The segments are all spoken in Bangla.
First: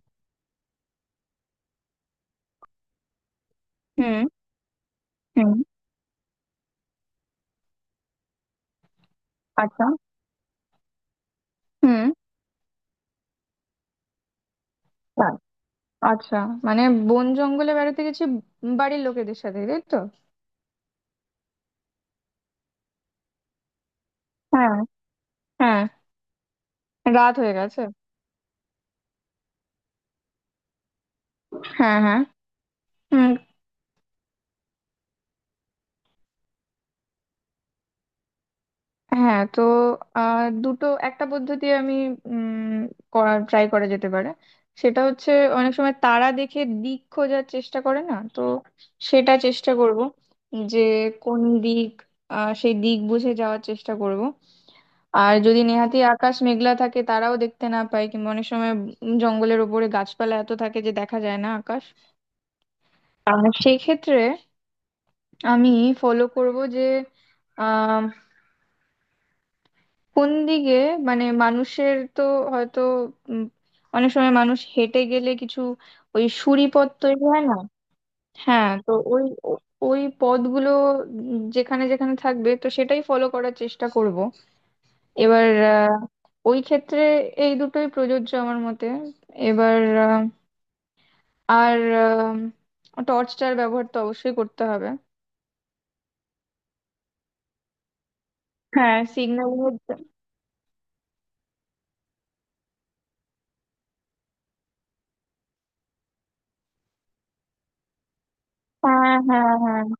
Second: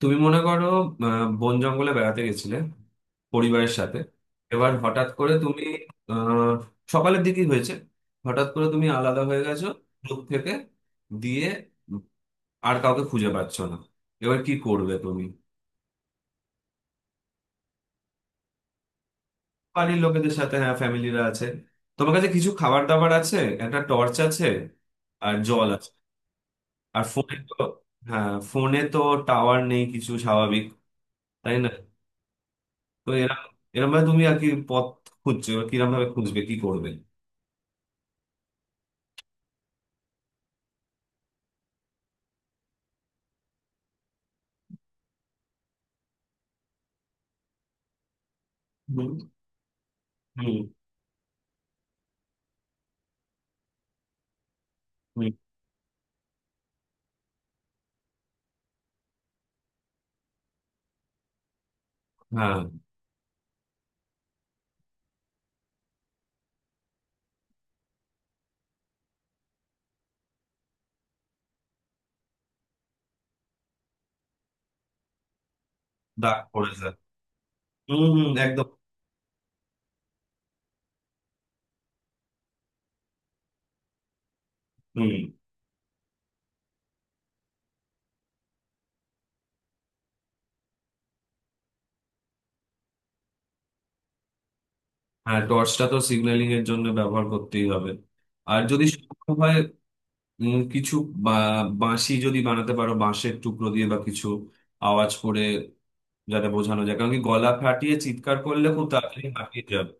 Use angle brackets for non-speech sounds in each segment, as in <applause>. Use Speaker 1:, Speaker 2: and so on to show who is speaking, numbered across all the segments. Speaker 1: তুমি মনে করো বন জঙ্গলে বেড়াতে গেছিলে পরিবারের সাথে।
Speaker 2: হুম।
Speaker 1: এবার হঠাৎ করে
Speaker 2: হুম।
Speaker 1: তুমি আহ সকালের দিকেই হয়েছে, হঠাৎ করে তুমি আলাদা হয়ে গেছো
Speaker 2: আচ্ছা।
Speaker 1: গ্রুপ থেকে, দিয়ে উম,
Speaker 2: হুম।
Speaker 1: আর কাউকে খুঁজে পাচ্ছ না। এবার কি করবে তুমি?
Speaker 2: তাই। আচ্ছা, মানে বন জঙ্গলে বেড়াতে গেছি বাড়ির লোকেদের সাথে, তাই তো?
Speaker 1: বাড়ির লোকেদের সাথে, হ্যাঁ ফ্যামিলিরা আছে। তোমার কাছে কিছু খাবার দাবার আছে, একটা টর্চ আছে,
Speaker 2: হ্যাঁ,
Speaker 1: আর জল
Speaker 2: হ্যাঁ।
Speaker 1: আছে। আর ফোনে
Speaker 2: রাত হয়ে
Speaker 1: তো,
Speaker 2: গেছে।
Speaker 1: হ্যাঁ ফোনে তো টাওয়ার নেই কিছু, স্বাভাবিক, তাই না।
Speaker 2: হ্যাঁ, হ্যাঁ।
Speaker 1: তো
Speaker 2: হুম।
Speaker 1: এরকম এরকম ভাবে তুমি আর কি পথ খুঁজছো? এবার কিরকম ভাবে খুঁজবে, কি করবে?
Speaker 2: হ্যাঁ, তো দুটো একটা পদ্ধতি আমি উম করার ট্রাই করা যেতে পারে। সেটা হচ্ছে, অনেক সময় তারা দেখে দিক খোঁজার চেষ্টা করে না তো,
Speaker 1: হুম,
Speaker 2: সেটা চেষ্টা করব
Speaker 1: হুম,
Speaker 2: যে কোন দিক, সেই দিক বুঝে যাওয়ার চেষ্টা করব।
Speaker 1: হুম,
Speaker 2: আর যদি নেহাতি আকাশ মেঘলা থাকে তারাও দেখতে না পায়, কিংবা অনেক সময় জঙ্গলের ওপরে গাছপালা এত থাকে যে দেখা যায় না আকাশ।
Speaker 1: হ্যাঁ,
Speaker 2: আর সেই ক্ষেত্রে আমি ফলো করব যে আহ কোন দিকে, মানে মানুষের তো হয়তো উম, অনেক সময় মানুষ হেঁটে গেলে কিছু ওই
Speaker 1: দাগ
Speaker 2: সুড়ি
Speaker 1: পড়ে
Speaker 2: পথ
Speaker 1: যায়।
Speaker 2: তৈরি হয় না।
Speaker 1: হুম, হুম, একদম।
Speaker 2: হ্যাঁ, তো ওই ওই পথগুলো যেখানে যেখানে থাকবে তো সেটাই ফলো করার চেষ্টা করব।
Speaker 1: হুম।
Speaker 2: এবার ওই ক্ষেত্রে এই দুটোই প্রযোজ্য আমার মতে। এবার আহ, আর টর্চটার ব্যবহার তো অবশ্যই করতে হবে।
Speaker 1: হ্যাঁ, টর্চটা তো সিগন্যালিং এর জন্য ব্যবহার করতেই হবে, আর যদি
Speaker 2: হ্যাঁ,
Speaker 1: সম্ভব
Speaker 2: সিগন্যাল।
Speaker 1: হয় কিছু বাঁশি যদি বানাতে পারো বাঁশের টুকরো দিয়ে, বা কিছু আওয়াজ করে যাতে বোঝানো যায়। কারণ কি, গলা ফাটিয়ে চিৎকার করলে খুব
Speaker 2: হ্যাঁ,
Speaker 1: তাড়াতাড়ি
Speaker 2: হ্যাঁ,
Speaker 1: হাঁপিয়ে
Speaker 2: হ্যাঁ,
Speaker 1: যাবে,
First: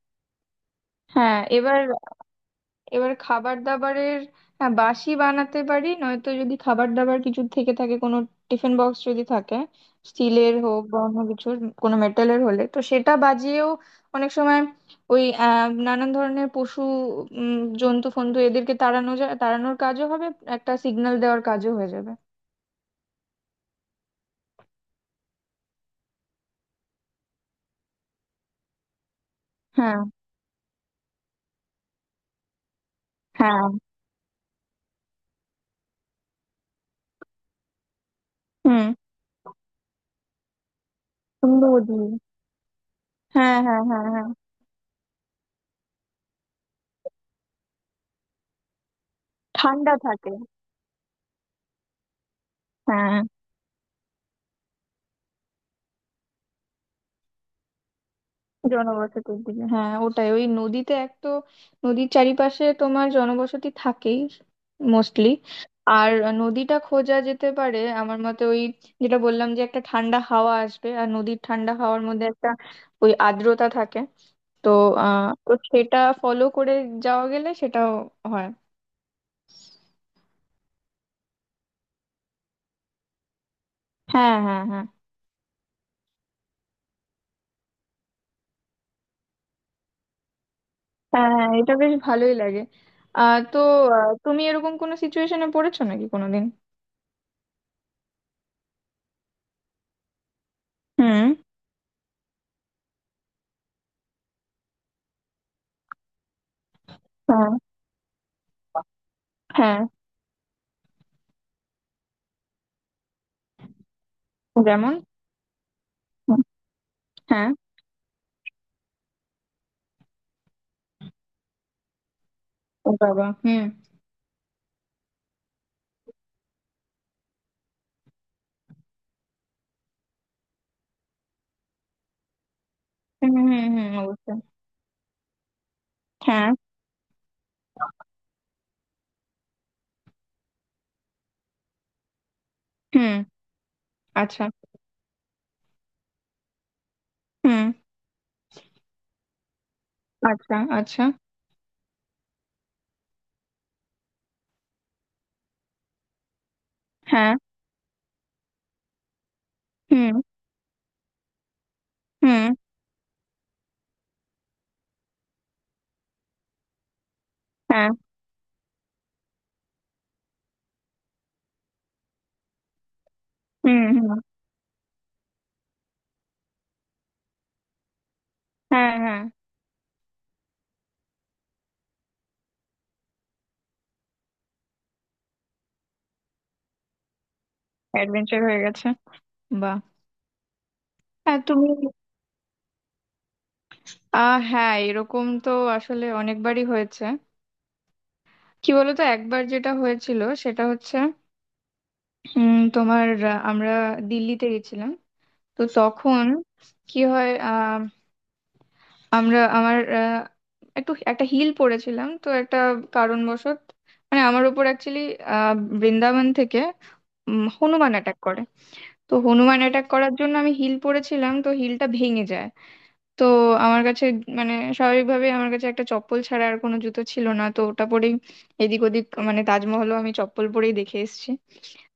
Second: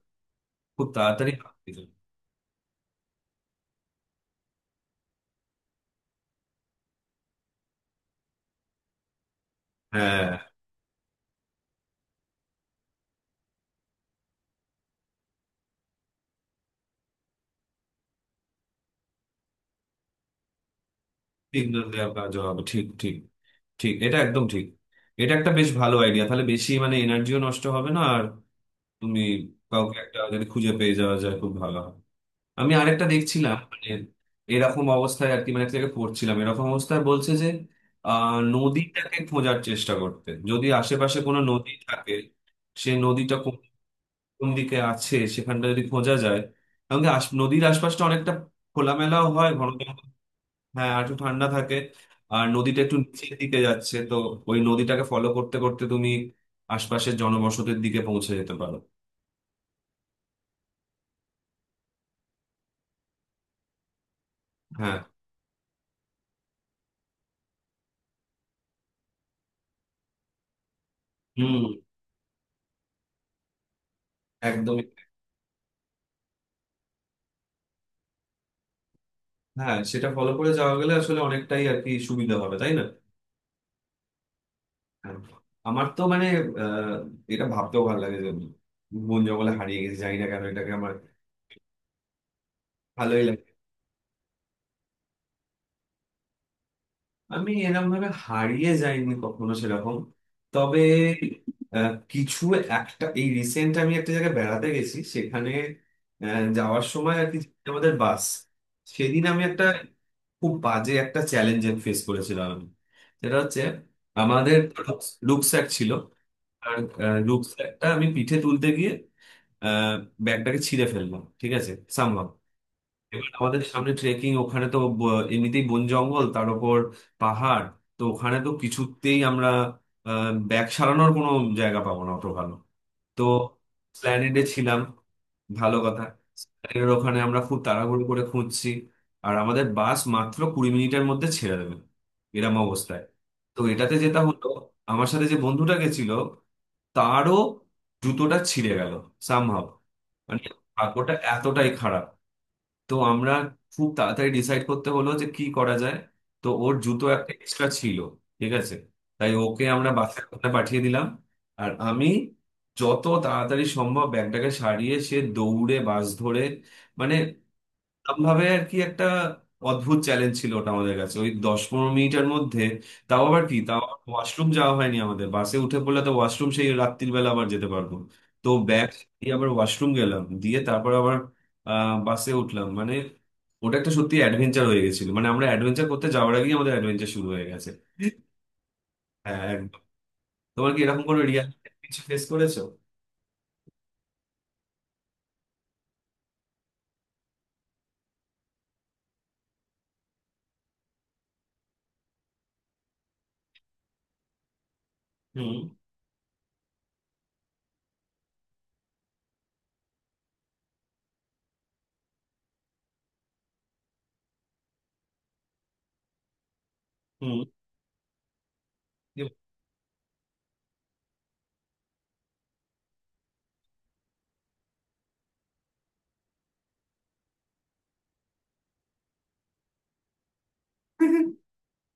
Speaker 1: খুব তাড়াতাড়ি
Speaker 2: হ্যাঁ।
Speaker 1: হাঁপিয়ে
Speaker 2: এবার
Speaker 1: যাবে।
Speaker 2: এবার খাবার দাবারের, হ্যাঁ বাসি বানাতে পারি, নয়তো যদি খাবার দাবার কিছু থেকে থাকে, কোনো টিফিন বক্স যদি থাকে,
Speaker 1: হ্যাঁ,
Speaker 2: স্টিলের হোক বা অন্য কিছুর কোনো মেটালের হলে তো সেটা বাজিয়েও অনেক সময় ওই নানান ধরনের পশু জন্তু ফন্তু এদেরকে তাড়ানো যায়, তাড়ানোর কাজও হবে, একটা সিগন্যাল দেওয়ার কাজও
Speaker 1: সিগন্যাল
Speaker 2: হয়ে যাবে।
Speaker 1: দেওয়ার কাজ হবে, ঠিক ঠিক, ঠিক, এটা একদম ঠিক। এটা একটা বেশ ভালো আইডিয়া, তাহলে বেশি মানে এনার্জিও নষ্ট হবে না। আর তুমি কাউকে
Speaker 2: হ্যাঁ,
Speaker 1: একটা যদি খুঁজে পেয়ে যাওয়া যায় খুব ভালো হয়। আমি আরেকটা দেখছিলাম,
Speaker 2: হ্যাঁ।
Speaker 1: মানে এরকম অবস্থায় আর কি, মানে একটা জায়গায় পড়ছিলাম এরকম অবস্থায় বলছে যে
Speaker 2: হুম।
Speaker 1: নদীটাকে খোঁজার চেষ্টা করতে, যদি আশেপাশে কোনো নদী
Speaker 2: সুন্দরী।
Speaker 1: থাকে। সে নদীটা কোন,
Speaker 2: হ্যাঁ, হ্যাঁ, হ্যাঁ, হ্যাঁ।
Speaker 1: কোন দিকে আছে সেখানটা যদি খোঁজা যায়। কারণ কি, নদীর আশপাশটা অনেকটা খোলামেলাও হয়, ঘন।
Speaker 2: ঠান্ডা থাকে।
Speaker 1: হ্যাঁ, আর একটু ঠান্ডা থাকে, আর নদীটা একটু
Speaker 2: হ্যাঁ,
Speaker 1: নিচের দিকে যাচ্ছে তো, ওই নদীটাকে ফলো করতে করতে তুমি আশপাশের জনবসতির দিকে পৌঁছে যেতে পারো।
Speaker 2: জনবসতির দিকে। হ্যাঁ, ওটাই ওই নদীতে এক তো, নদীর চারিপাশে তোমার জনবসতি থাকেই
Speaker 1: হ্যাঁ।
Speaker 2: মোস্টলি। আর নদীটা খোঁজা যেতে পারে আমার মতে, ওই যেটা বললাম যে একটা ঠান্ডা হাওয়া আসবে, আর নদীর
Speaker 1: হুম,
Speaker 2: ঠান্ডা হাওয়ার মধ্যে একটা ওই আর্দ্রতা থাকে। তো
Speaker 1: একদমই।
Speaker 2: তো সেটা ফলো করে যাওয়া গেলে সেটাও হয়।
Speaker 1: হ্যাঁ, সেটা ফলো করে যাওয়া গেলে আসলে অনেকটাই আর কি সুবিধা হবে, তাই না।
Speaker 2: হ্যাঁ হ্যাঁ, হ্যাঁ,
Speaker 1: হ্যাঁ। আমার তো মানে আহ এটা ভাবতেও ভালো লাগে যে আমি বন জঙ্গলে হারিয়ে গেছি, জানি না কেন এটাকে আমার
Speaker 2: হ্যাঁ। হ্যাঁ, এটা বেশ ভালোই লাগে।
Speaker 1: ভালোই
Speaker 2: আহ
Speaker 1: লাগে।
Speaker 2: তো তুমি এরকম কোনো সিচুয়েশনে পড়েছো নাকি কোনোদিন?
Speaker 1: আমি এরকম ভাবে হারিয়ে যাইনি কখনো সেরকম, তবে
Speaker 2: হুম।
Speaker 1: কিছু একটা এই রিসেন্ট, আমি একটা জায়গায় বেড়াতে গেছি সেখানে, যাওয়ার সময় আর কি
Speaker 2: হ্যাঁ,
Speaker 1: আমাদের বাস, সেদিন আমি একটা
Speaker 2: হ্যাঁ।
Speaker 1: খুব বাজে একটা চ্যালেঞ্জ ফেস করেছিলাম আমি। সেটা হচ্ছে আমাদের
Speaker 2: যেমন?
Speaker 1: রুকস্যাক ছিল,
Speaker 2: হুম।
Speaker 1: আর
Speaker 2: হ্যাঁ।
Speaker 1: রুকস্যাকটা আমি পিঠে তুলতে গিয়ে আহ, ব্যাগটাকে ছিঁড়ে ফেললাম, ঠিক আছে, সামহাও।
Speaker 2: ও
Speaker 1: এবার
Speaker 2: বাবা, হুম।
Speaker 1: আমাদের সামনে ট্রেকিং, ওখানে তো এমনিতেই বন জঙ্গল, তার ওপর পাহাড়। তো ওখানে তো কিছুতেই আমরা ব্যাগ সারানোর কোনো জায়গা পাবো না অত ভালো। তো
Speaker 2: হুম। হুম। হুম, অবশ্যই।
Speaker 1: স্প্ল্যানেডে ছিলাম, ভালো কথা।
Speaker 2: হ্যাঁ।
Speaker 1: এর ওখানে আমরা খুব তাড়াহুড়ো করে খুঁজছি, আর আমাদের বাস মাত্র 20 মিনিটের মধ্যে ছেড়ে দেবে, এরম অবস্থায়।
Speaker 2: হুম।
Speaker 1: তো এটাতে যেটা
Speaker 2: আচ্ছা।
Speaker 1: হলো, আমার সাথে যে বন্ধুটা গেছিল তারও
Speaker 2: হুম।
Speaker 1: জুতোটা ছিঁড়ে গেল সামহাও, মানে
Speaker 2: আচ্ছা, আচ্ছা।
Speaker 1: ভাগ্যটা এতটাই খারাপ। তো আমরা খুব তাড়াতাড়ি ডিসাইড করতে হলো যে কি করা যায়। তো ওর জুতো একটা
Speaker 2: হ্যাঁ।
Speaker 1: এক্সট্রা ছিল, ঠিক আছে, তাই ওকে আমরা
Speaker 2: হুম।
Speaker 1: বাসের ওখানে পাঠিয়ে দিলাম। আর আমি
Speaker 2: হুম।
Speaker 1: যত তাড়াতাড়ি সম্ভব ব্যাগটাকে সারিয়ে সে দৌড়ে বাস ধরে, মানে
Speaker 2: হ্যাঁ।
Speaker 1: ভাবে আর কি। একটা অদ্ভুত চ্যালেঞ্জ ছিল ওটা আমাদের কাছে, ওই 10-15 মিনিটের মধ্যে। তাও আবার কি, তাও
Speaker 2: হুম। হুম।
Speaker 1: ওয়াশরুম যাওয়া হয়নি আমাদের, বাসে উঠে পড়লে তো ওয়াশরুম সেই রাত্রির বেলা আবার যেতে পারবো। তো ব্যাগ
Speaker 2: হ্যাঁ, হ্যাঁ,
Speaker 1: দিয়ে আবার ওয়াশরুম গেলাম, দিয়ে তারপর আবার বাসে উঠলাম। মানে ওটা একটা সত্যি অ্যাডভেঞ্চার হয়ে গেছিল, মানে আমরা অ্যাডভেঞ্চার করতে যাওয়ার আগেই আমাদের অ্যাডভেঞ্চার শুরু হয়ে গেছে।
Speaker 2: অ্যাডভেঞ্চার হয়ে গেছে।
Speaker 1: হ্যাঁ, একদম।
Speaker 2: বাহ।
Speaker 1: তোমার কি এরকম কোনো
Speaker 2: হ্যাঁ,
Speaker 1: রিয়াল
Speaker 2: তুমি,
Speaker 1: কিছু ফেস করেছো?
Speaker 2: হ্যাঁ এরকম তো আসলে অনেকবারই হয়েছে। কি বলতো, একবার যেটা হয়েছিল সেটা হচ্ছে উম তোমার আমরা দিল্লিতে গেছিলাম।
Speaker 1: হুম,
Speaker 2: তো তখন কি হয়, আমরা আমার একটু একটা হিল পরেছিলাম তো একটা কারণবশত, মানে আমার উপর অ্যাকচুয়ালি বৃন্দাবন থেকে
Speaker 1: হুম,
Speaker 2: হনুমান অ্যাটাক করে। তো হনুমান অ্যাটাক করার জন্য আমি হিল পরেছিলাম তো হিলটা ভেঙে যায়। তো আমার কাছে, মানে স্বাভাবিকভাবে আমার কাছে একটা চপ্পল ছাড়া আর কোনো জুতো ছিল না, তো ওটা পরেই এদিক ওদিক, মানে তাজমহলও আমি চপ্পল পরেই দেখে এসেছি।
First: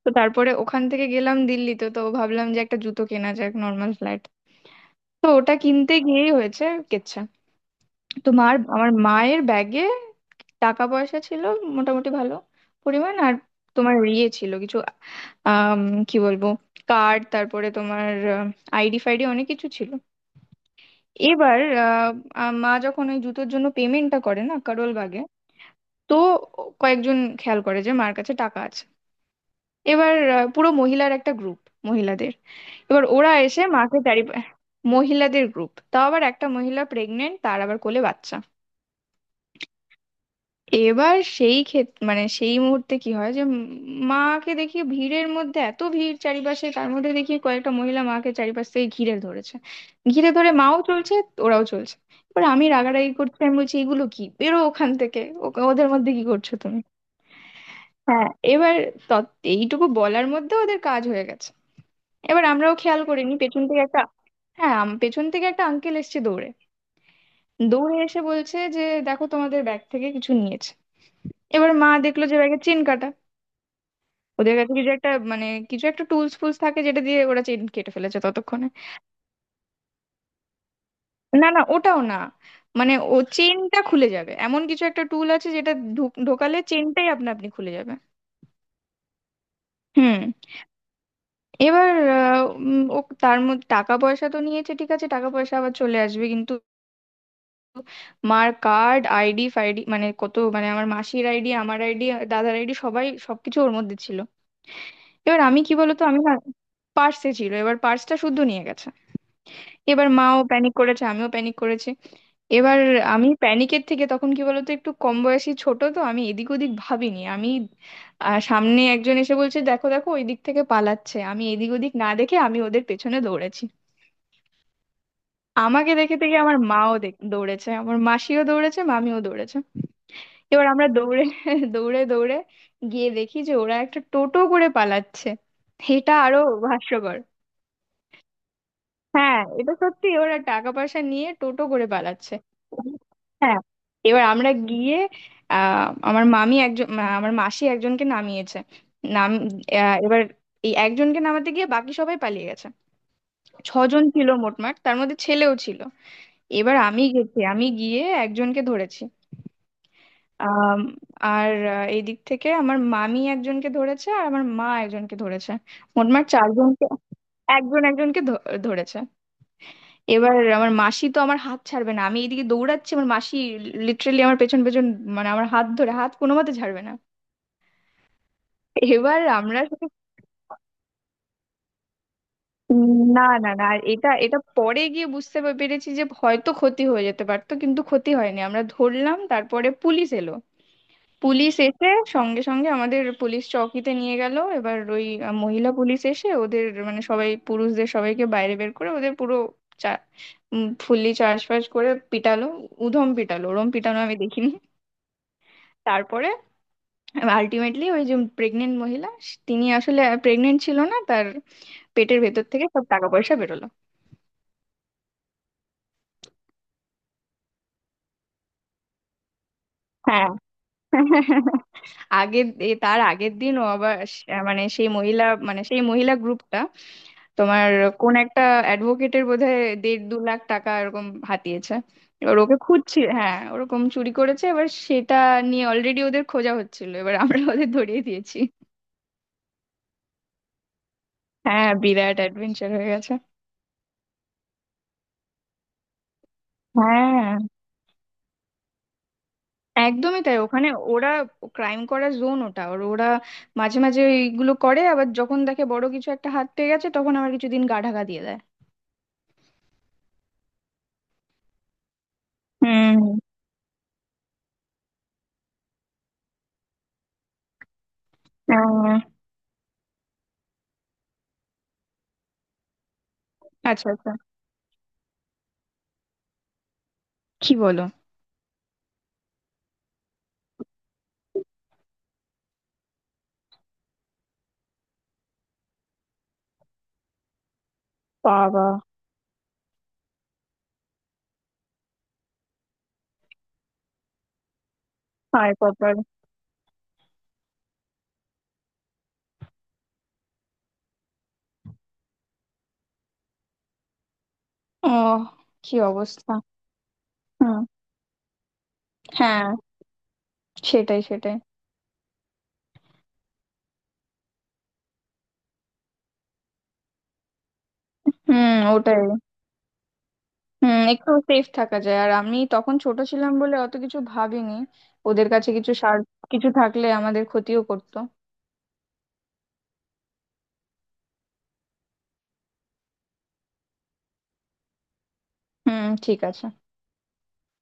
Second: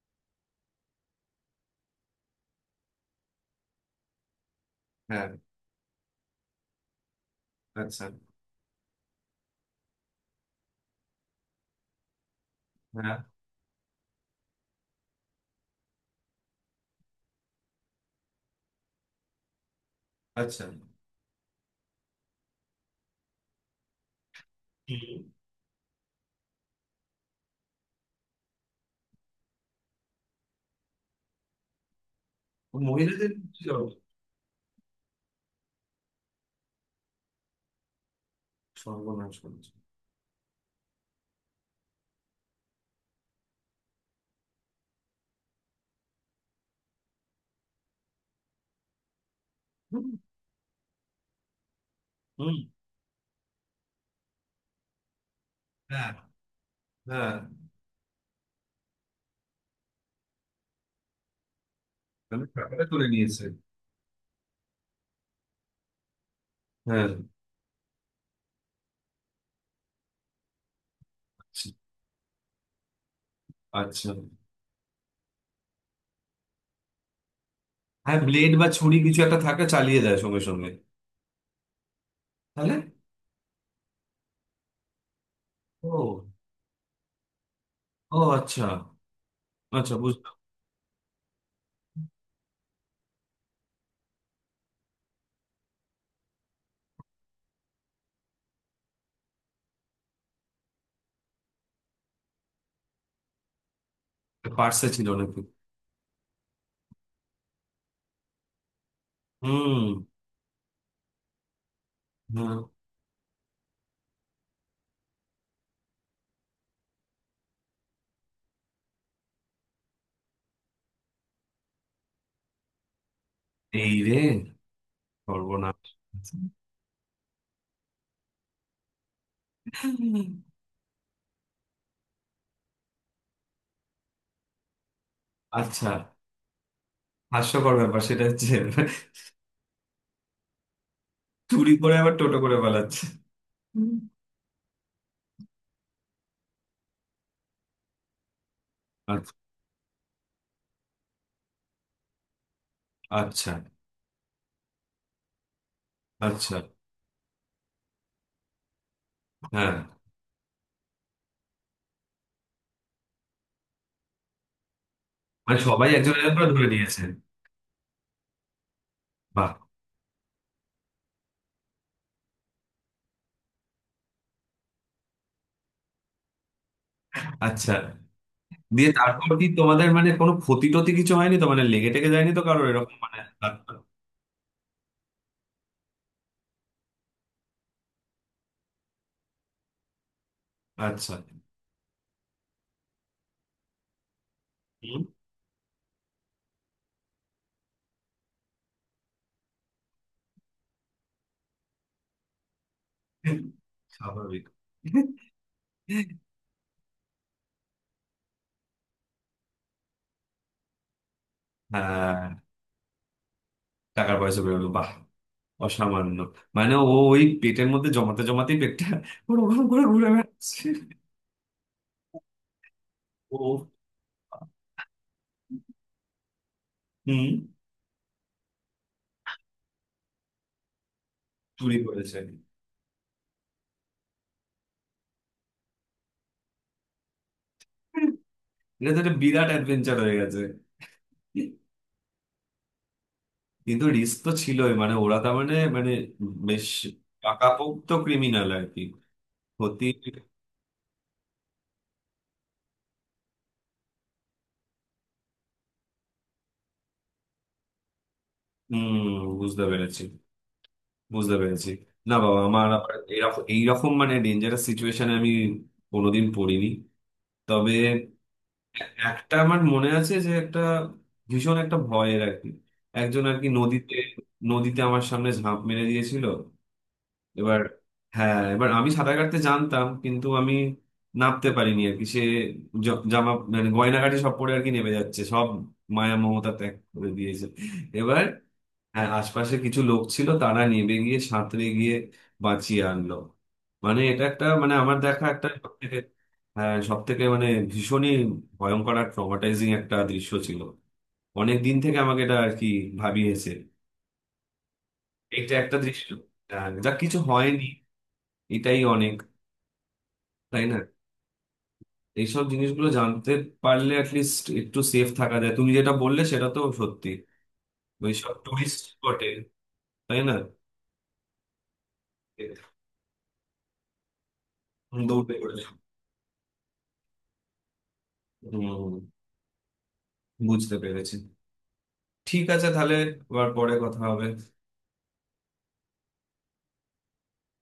Speaker 2: তো তারপরে ওখান থেকে গেলাম দিল্লিতে, তো ভাবলাম যে একটা জুতো কেনা যাক, নর্মাল ফ্ল্যাট। তো
Speaker 1: হ্যাঁ,
Speaker 2: ওটা কিনতে গিয়েই হয়েছে কেচ্ছা।
Speaker 1: আচ্ছা,
Speaker 2: তোমার, আমার মায়ের ব্যাগে টাকা পয়সা ছিল মোটামুটি ভালো পরিমাণ,
Speaker 1: হ্যাঁ,
Speaker 2: আর তোমার ইয়ে ছিল কিছু, আম, কি বলবো, কার্ড, তারপরে তোমার আইডি ফাইডি অনেক কিছু ছিল।
Speaker 1: আচ্ছা,
Speaker 2: এবার আহ, আহ, মা যখন ওই জুতোর জন্য পেমেন্টটা করে না কারোল
Speaker 1: হুম।
Speaker 2: বাগে, তো কয়েকজন খেয়াল করে যে মার কাছে টাকা আছে। এবার পুরো মহিলার একটা গ্রুপ, মহিলাদের। এবার
Speaker 1: মহিলাদের
Speaker 2: ওরা এসে
Speaker 1: কি
Speaker 2: মাকে
Speaker 1: অবস্থা?
Speaker 2: চারি, মহিলাদের গ্রুপ, তাও আবার একটা মহিলা প্রেগনেন্ট, তার আবার কোলে বাচ্চা।
Speaker 1: সর্বনাশ করেছে।
Speaker 2: এবার সেই ক্ষেত্রে মানে সেই মুহূর্তে কি হয় যে মাকে দেখি ভিড়ের মধ্যে, এত ভিড় চারিপাশে, তার মধ্যে দেখি কয়েকটা মহিলা মাকে চারিপাশ থেকে ঘিরে ধরেছে।
Speaker 1: হুম,
Speaker 2: ঘিরে ধরে মাও চলছে, ওরাও চলছে। এবার
Speaker 1: হুম,
Speaker 2: আমি রাগারাগি করছি, আমি বলছি এগুলো কি, বেরো ওখান থেকে, ওদের
Speaker 1: হ্যাঁ,
Speaker 2: মধ্যে কি করছো তুমি?
Speaker 1: হ্যাঁ,
Speaker 2: হ্যাঁ। এবার এইটুকু বলার মধ্যে ওদের কাজ হয়ে গেছে।
Speaker 1: মানে
Speaker 2: এবার আমরাও
Speaker 1: টাকাটা
Speaker 2: খেয়াল
Speaker 1: তুলে
Speaker 2: করিনি,
Speaker 1: নিয়েছে।
Speaker 2: পেছন থেকে একটা, হ্যাঁ পেছন থেকে একটা আঙ্কেল এসেছে দৌড়ে,
Speaker 1: হ্যাঁ,
Speaker 2: দৌড়ে এসে বলছে যে দেখো তোমাদের ব্যাগ থেকে কিছু নিয়েছে।
Speaker 1: আচ্ছা,
Speaker 2: এবার মা দেখলো যে ব্যাগে চেন কাটা।
Speaker 1: আচ্ছা।
Speaker 2: ওদের কাছে কিছু একটা, মানে কিছু একটা টুলস ফুলস থাকে, যেটা দিয়ে ওরা চেন কেটে ফেলেছে
Speaker 1: হ্যাঁ, ব্লেড বা
Speaker 2: ততক্ষণে।
Speaker 1: ছুরি কিছু একটা থাকে, চালিয়ে দেয় সঙ্গে সঙ্গে।
Speaker 2: না না, ওটাও না,
Speaker 1: তাহলে
Speaker 2: মানে ও চেনটা খুলে যাবে এমন কিছু একটা টুল আছে যেটা
Speaker 1: ও,
Speaker 2: ঢোকালে চেনটাই আপনা আপনি খুলে যাবে।
Speaker 1: ও আচ্ছা, আচ্ছা
Speaker 2: হুম।
Speaker 1: বুঝলাম।
Speaker 2: এবার ও তার মধ্যে টাকা পয়সা তো নিয়েছে, ঠিক আছে, টাকা পয়সা আবার চলে আসবে, কিন্তু মার কার্ড আইডি ফাইডি, মানে কত, মানে আমার মাসির আইডি, আমার আইডি, দাদার আইডি, সবাই সবকিছু ওর মধ্যে ছিল।
Speaker 1: পার্সে ছিল নাকি?
Speaker 2: এবার আমি কি বলতো, আমি না, পার্সে ছিল, এবার পার্সটা শুদ্ধ নিয়ে গেছে।
Speaker 1: হুম,
Speaker 2: এবার মাও প্যানিক করেছে, আমিও প্যানিক করেছি।
Speaker 1: হ্যাঁ,
Speaker 2: এবার আমি প্যানিকের থেকে, তখন কি বলতো একটু কম বয়সী ছোট, তো আমি এদিক ওদিক ভাবিনি, আমি সামনে একজন এসে বলছে দেখো দেখো ওই দিক থেকে পালাচ্ছে, আমি এদিক ওদিক না দেখে আমি ওদের পেছনে দৌড়েছি।
Speaker 1: এই রে, সর্বনাশ।
Speaker 2: আমাকে দেখে দেখে আমার মাও দৌড়েছে, আমার মাসিও দৌড়েছে, মামিও দৌড়েছে। এবার আমরা দৌড়ে <laughs> দৌড়ে দৌড়ে গিয়ে দেখি যে ওরা একটা টোটো করে পালাচ্ছে।
Speaker 1: আচ্ছা,
Speaker 2: এটা আরো হাস্যকর।
Speaker 1: হাস্যকর ব্যাপার সেটা হচ্ছে,
Speaker 2: হ্যাঁ এটা সত্যি, ওরা টাকা পয়সা নিয়ে টোটো
Speaker 1: চুরি
Speaker 2: করে
Speaker 1: করে আবার
Speaker 2: পালাচ্ছে।
Speaker 1: টোটো করে পালাচ্ছে।
Speaker 2: হ্যাঁ।
Speaker 1: হুম।
Speaker 2: এবার আমরা গিয়ে আমার মাসি একজনকে নামিয়েছে। নাম
Speaker 1: আচ্ছা,
Speaker 2: এবার এই একজনকে নামাতে গিয়ে বাকি সবাই পালিয়ে গেছে।
Speaker 1: আচ্ছা,
Speaker 2: ছজন ছিল মোটমাট, তার মধ্যে ছেলেও ছিল।
Speaker 1: আচ্ছা,
Speaker 2: এবার আমি গেছি, আমি গিয়ে একজনকে ধরেছি।
Speaker 1: হ্যাঁ,
Speaker 2: আম, আর এই দিক থেকে আমার মামি একজনকে ধরেছে আর আমার মা একজনকে ধরেছে।
Speaker 1: মানে সবাই একজন
Speaker 2: মোটমাট
Speaker 1: একজন করে ধরে
Speaker 2: চারজনকে,
Speaker 1: নিয়েছেন।
Speaker 2: একজন একজনকে ধরেছে।
Speaker 1: বাহ।
Speaker 2: এবার আমার মাসি তো আমার হাত ছাড়বে না, আমি এদিকে দৌড়াচ্ছি, আমার মাসি লিটারেলি আমার পেছন পেছন, মানে আমার হাত ধরে, হাত কোনো মতে ছাড়বে না।
Speaker 1: আচ্ছা, দিয়ে
Speaker 2: এবার
Speaker 1: তারপর কি
Speaker 2: আমরা শুধু
Speaker 1: তোমাদের মানে কোনো ক্ষতি টতি কিছু হয়নি তো, মানে লেগে টেগে যায়নি তো কারোর, এরকম মানে।
Speaker 2: না না না, আর এটা এটা পরে গিয়ে বুঝতে পেরেছি যে হয়তো ক্ষতি হয়ে যেতে পারতো কিন্তু ক্ষতি হয়নি। আমরা ধরলাম, তারপরে পুলিশ এলো।
Speaker 1: আচ্ছা,
Speaker 2: পুলিশ এসে সঙ্গে সঙ্গে আমাদের পুলিশ চৌকিতে নিয়ে গেল, এবার
Speaker 1: হুম।
Speaker 2: ওই মহিলা পুলিশ এসে ওদের, মানে সবাই পুরুষদের সবাইকে বাইরে বের করে ওদের পুরো চা ফুললি চার্জ ফার্জ করে পিটালো। উধম পিটালো, ওরম পিটানো আমি
Speaker 1: স্বাভাবিক।
Speaker 2: দেখিনি। তারপরে আলটিমেটলি ওই যে প্রেগনেন্ট মহিলা তিনি আসলে প্রেগনেন্ট ছিল না, তার পেটের
Speaker 1: হ্যাঁ,
Speaker 2: ভেতর থেকে সব টাকা পয়সা বেরোলো।
Speaker 1: টাকার পয়সা বেরোলো, বাহ, অসামান্য। মানে ও, ওই পেটের মধ্যে জমাতে জমাতেই পেটটা ওরকম করে ঘুরে
Speaker 2: হ্যাঁ।
Speaker 1: বেড়াচ্ছে।
Speaker 2: তার আগের দিন ও
Speaker 1: ও,
Speaker 2: আবার মানে সেই মহিলা, মানে সেই মহিলা গ্রুপটা
Speaker 1: হুম,
Speaker 2: তোমার কোন একটা অ্যাডভোকেটের বোধহয় দেড় দু লাখ টাকা এরকম হাতিয়েছে।
Speaker 1: চুরি করেছে।
Speaker 2: এবার ওকে খুঁজছি, হ্যাঁ ওরকম চুরি করেছে, এবার সেটা নিয়ে অলরেডি ওদের খোঁজা হচ্ছিল, এবার আমরা ওদের ধরিয়ে দিয়েছি।
Speaker 1: এটা তো একটা বিরাট অ্যাডভেঞ্চার হয়ে গেছে।
Speaker 2: হ্যাঁ, বিরাট অ্যাডভেঞ্চার হয়ে গেছে।
Speaker 1: কিন্তু রিস্ক তো ছিলই, মানে ওরা তার মানে, মানে বেশ
Speaker 2: হ্যাঁ,
Speaker 1: পাকাপোক্ত ক্রিমিনাল আর কি। ক্ষতি।
Speaker 2: একদমই তাই, ওখানে ওরা ক্রাইম করা জোন ওটা, আর ওরা মাঝে মাঝে এইগুলো করে, আবার যখন দেখে বড় কিছু একটা হাত পেয়ে গেছে তখন আবার কিছুদিন গা ঢাকা দিয়ে দেয়।
Speaker 1: হম, বুঝতে পেরেছি, বুঝতে পেরেছি। না বাবা, আমার আবার
Speaker 2: হুম।
Speaker 1: এরকম এইরকম মানে ডেঞ্জারাস সিচুয়েশনে আমি কোনোদিন পড়িনি। তবে
Speaker 2: আহ,
Speaker 1: একটা আমার মনে আছে, যে একটা ভীষণ একটা ভয়ের আর কি, একজন আর কি
Speaker 2: আচ্ছা,
Speaker 1: নদীতে,
Speaker 2: আচ্ছা।
Speaker 1: নদীতে আমার সামনে ঝাঁপ মেরে দিয়েছিল।
Speaker 2: কি
Speaker 1: এবার,
Speaker 2: বলো!
Speaker 1: হ্যাঁ এবার, আমি সাঁতার কাটতে জানতাম কিন্তু আমি নামতে পারিনি আর কি। সে জামা মানে গয়নাঘাটি সব পরে আর কি নেমে যাচ্ছে, সব মায়া মমতা ত্যাগ করে দিয়েছে। এবার
Speaker 2: বাবা!
Speaker 1: হ্যাঁ, আশপাশে কিছু লোক ছিল, তারা নেমে গিয়ে সাঁতরে গিয়ে বাঁচিয়ে আনলো। মানে এটা একটা মানে আমার দেখা একটা
Speaker 2: হায়
Speaker 1: সব
Speaker 2: কপাল!
Speaker 1: থেকে, হ্যাঁ সব থেকে মানে ভীষণই ভয়ঙ্কর আর ট্রমাটাইজিং একটা দৃশ্য ছিল। অনেক দিন থেকে আমাকে এটা আর কি ভাবিয়েছে।
Speaker 2: ও!
Speaker 1: এটা
Speaker 2: কি
Speaker 1: একটা দৃশ্য।
Speaker 2: অবস্থা!
Speaker 1: যা কিছু
Speaker 2: হুম।
Speaker 1: হয়নি এটাই অনেক,
Speaker 2: হ্যাঁ,
Speaker 1: তাই না।
Speaker 2: সেটাই সেটাই।
Speaker 1: এইসব জিনিসগুলো জানতে পারলে অ্যাটলিস্ট একটু সেফ থাকা যায়। তুমি যেটা বললে সেটা তো সত্যি, ওই সব
Speaker 2: হুম,
Speaker 1: টুরিস্ট
Speaker 2: ওটাই।
Speaker 1: স্পটে, তাই না।
Speaker 2: হুম, একটু সেফ থাকা যায়। আর আমি তখন ছোট ছিলাম বলে অত কিছু ভাবিনি, ওদের
Speaker 1: দৌড়ে
Speaker 2: কাছে
Speaker 1: করে।
Speaker 2: কিছু সার, কিছু থাকলে আমাদের ক্ষতিও করতো।
Speaker 1: হুম, বুঝতে পেরেছি। ঠিক আছে তাহলে, আবার পরে কথা হবে।
Speaker 2: হুম, ঠিক আছে।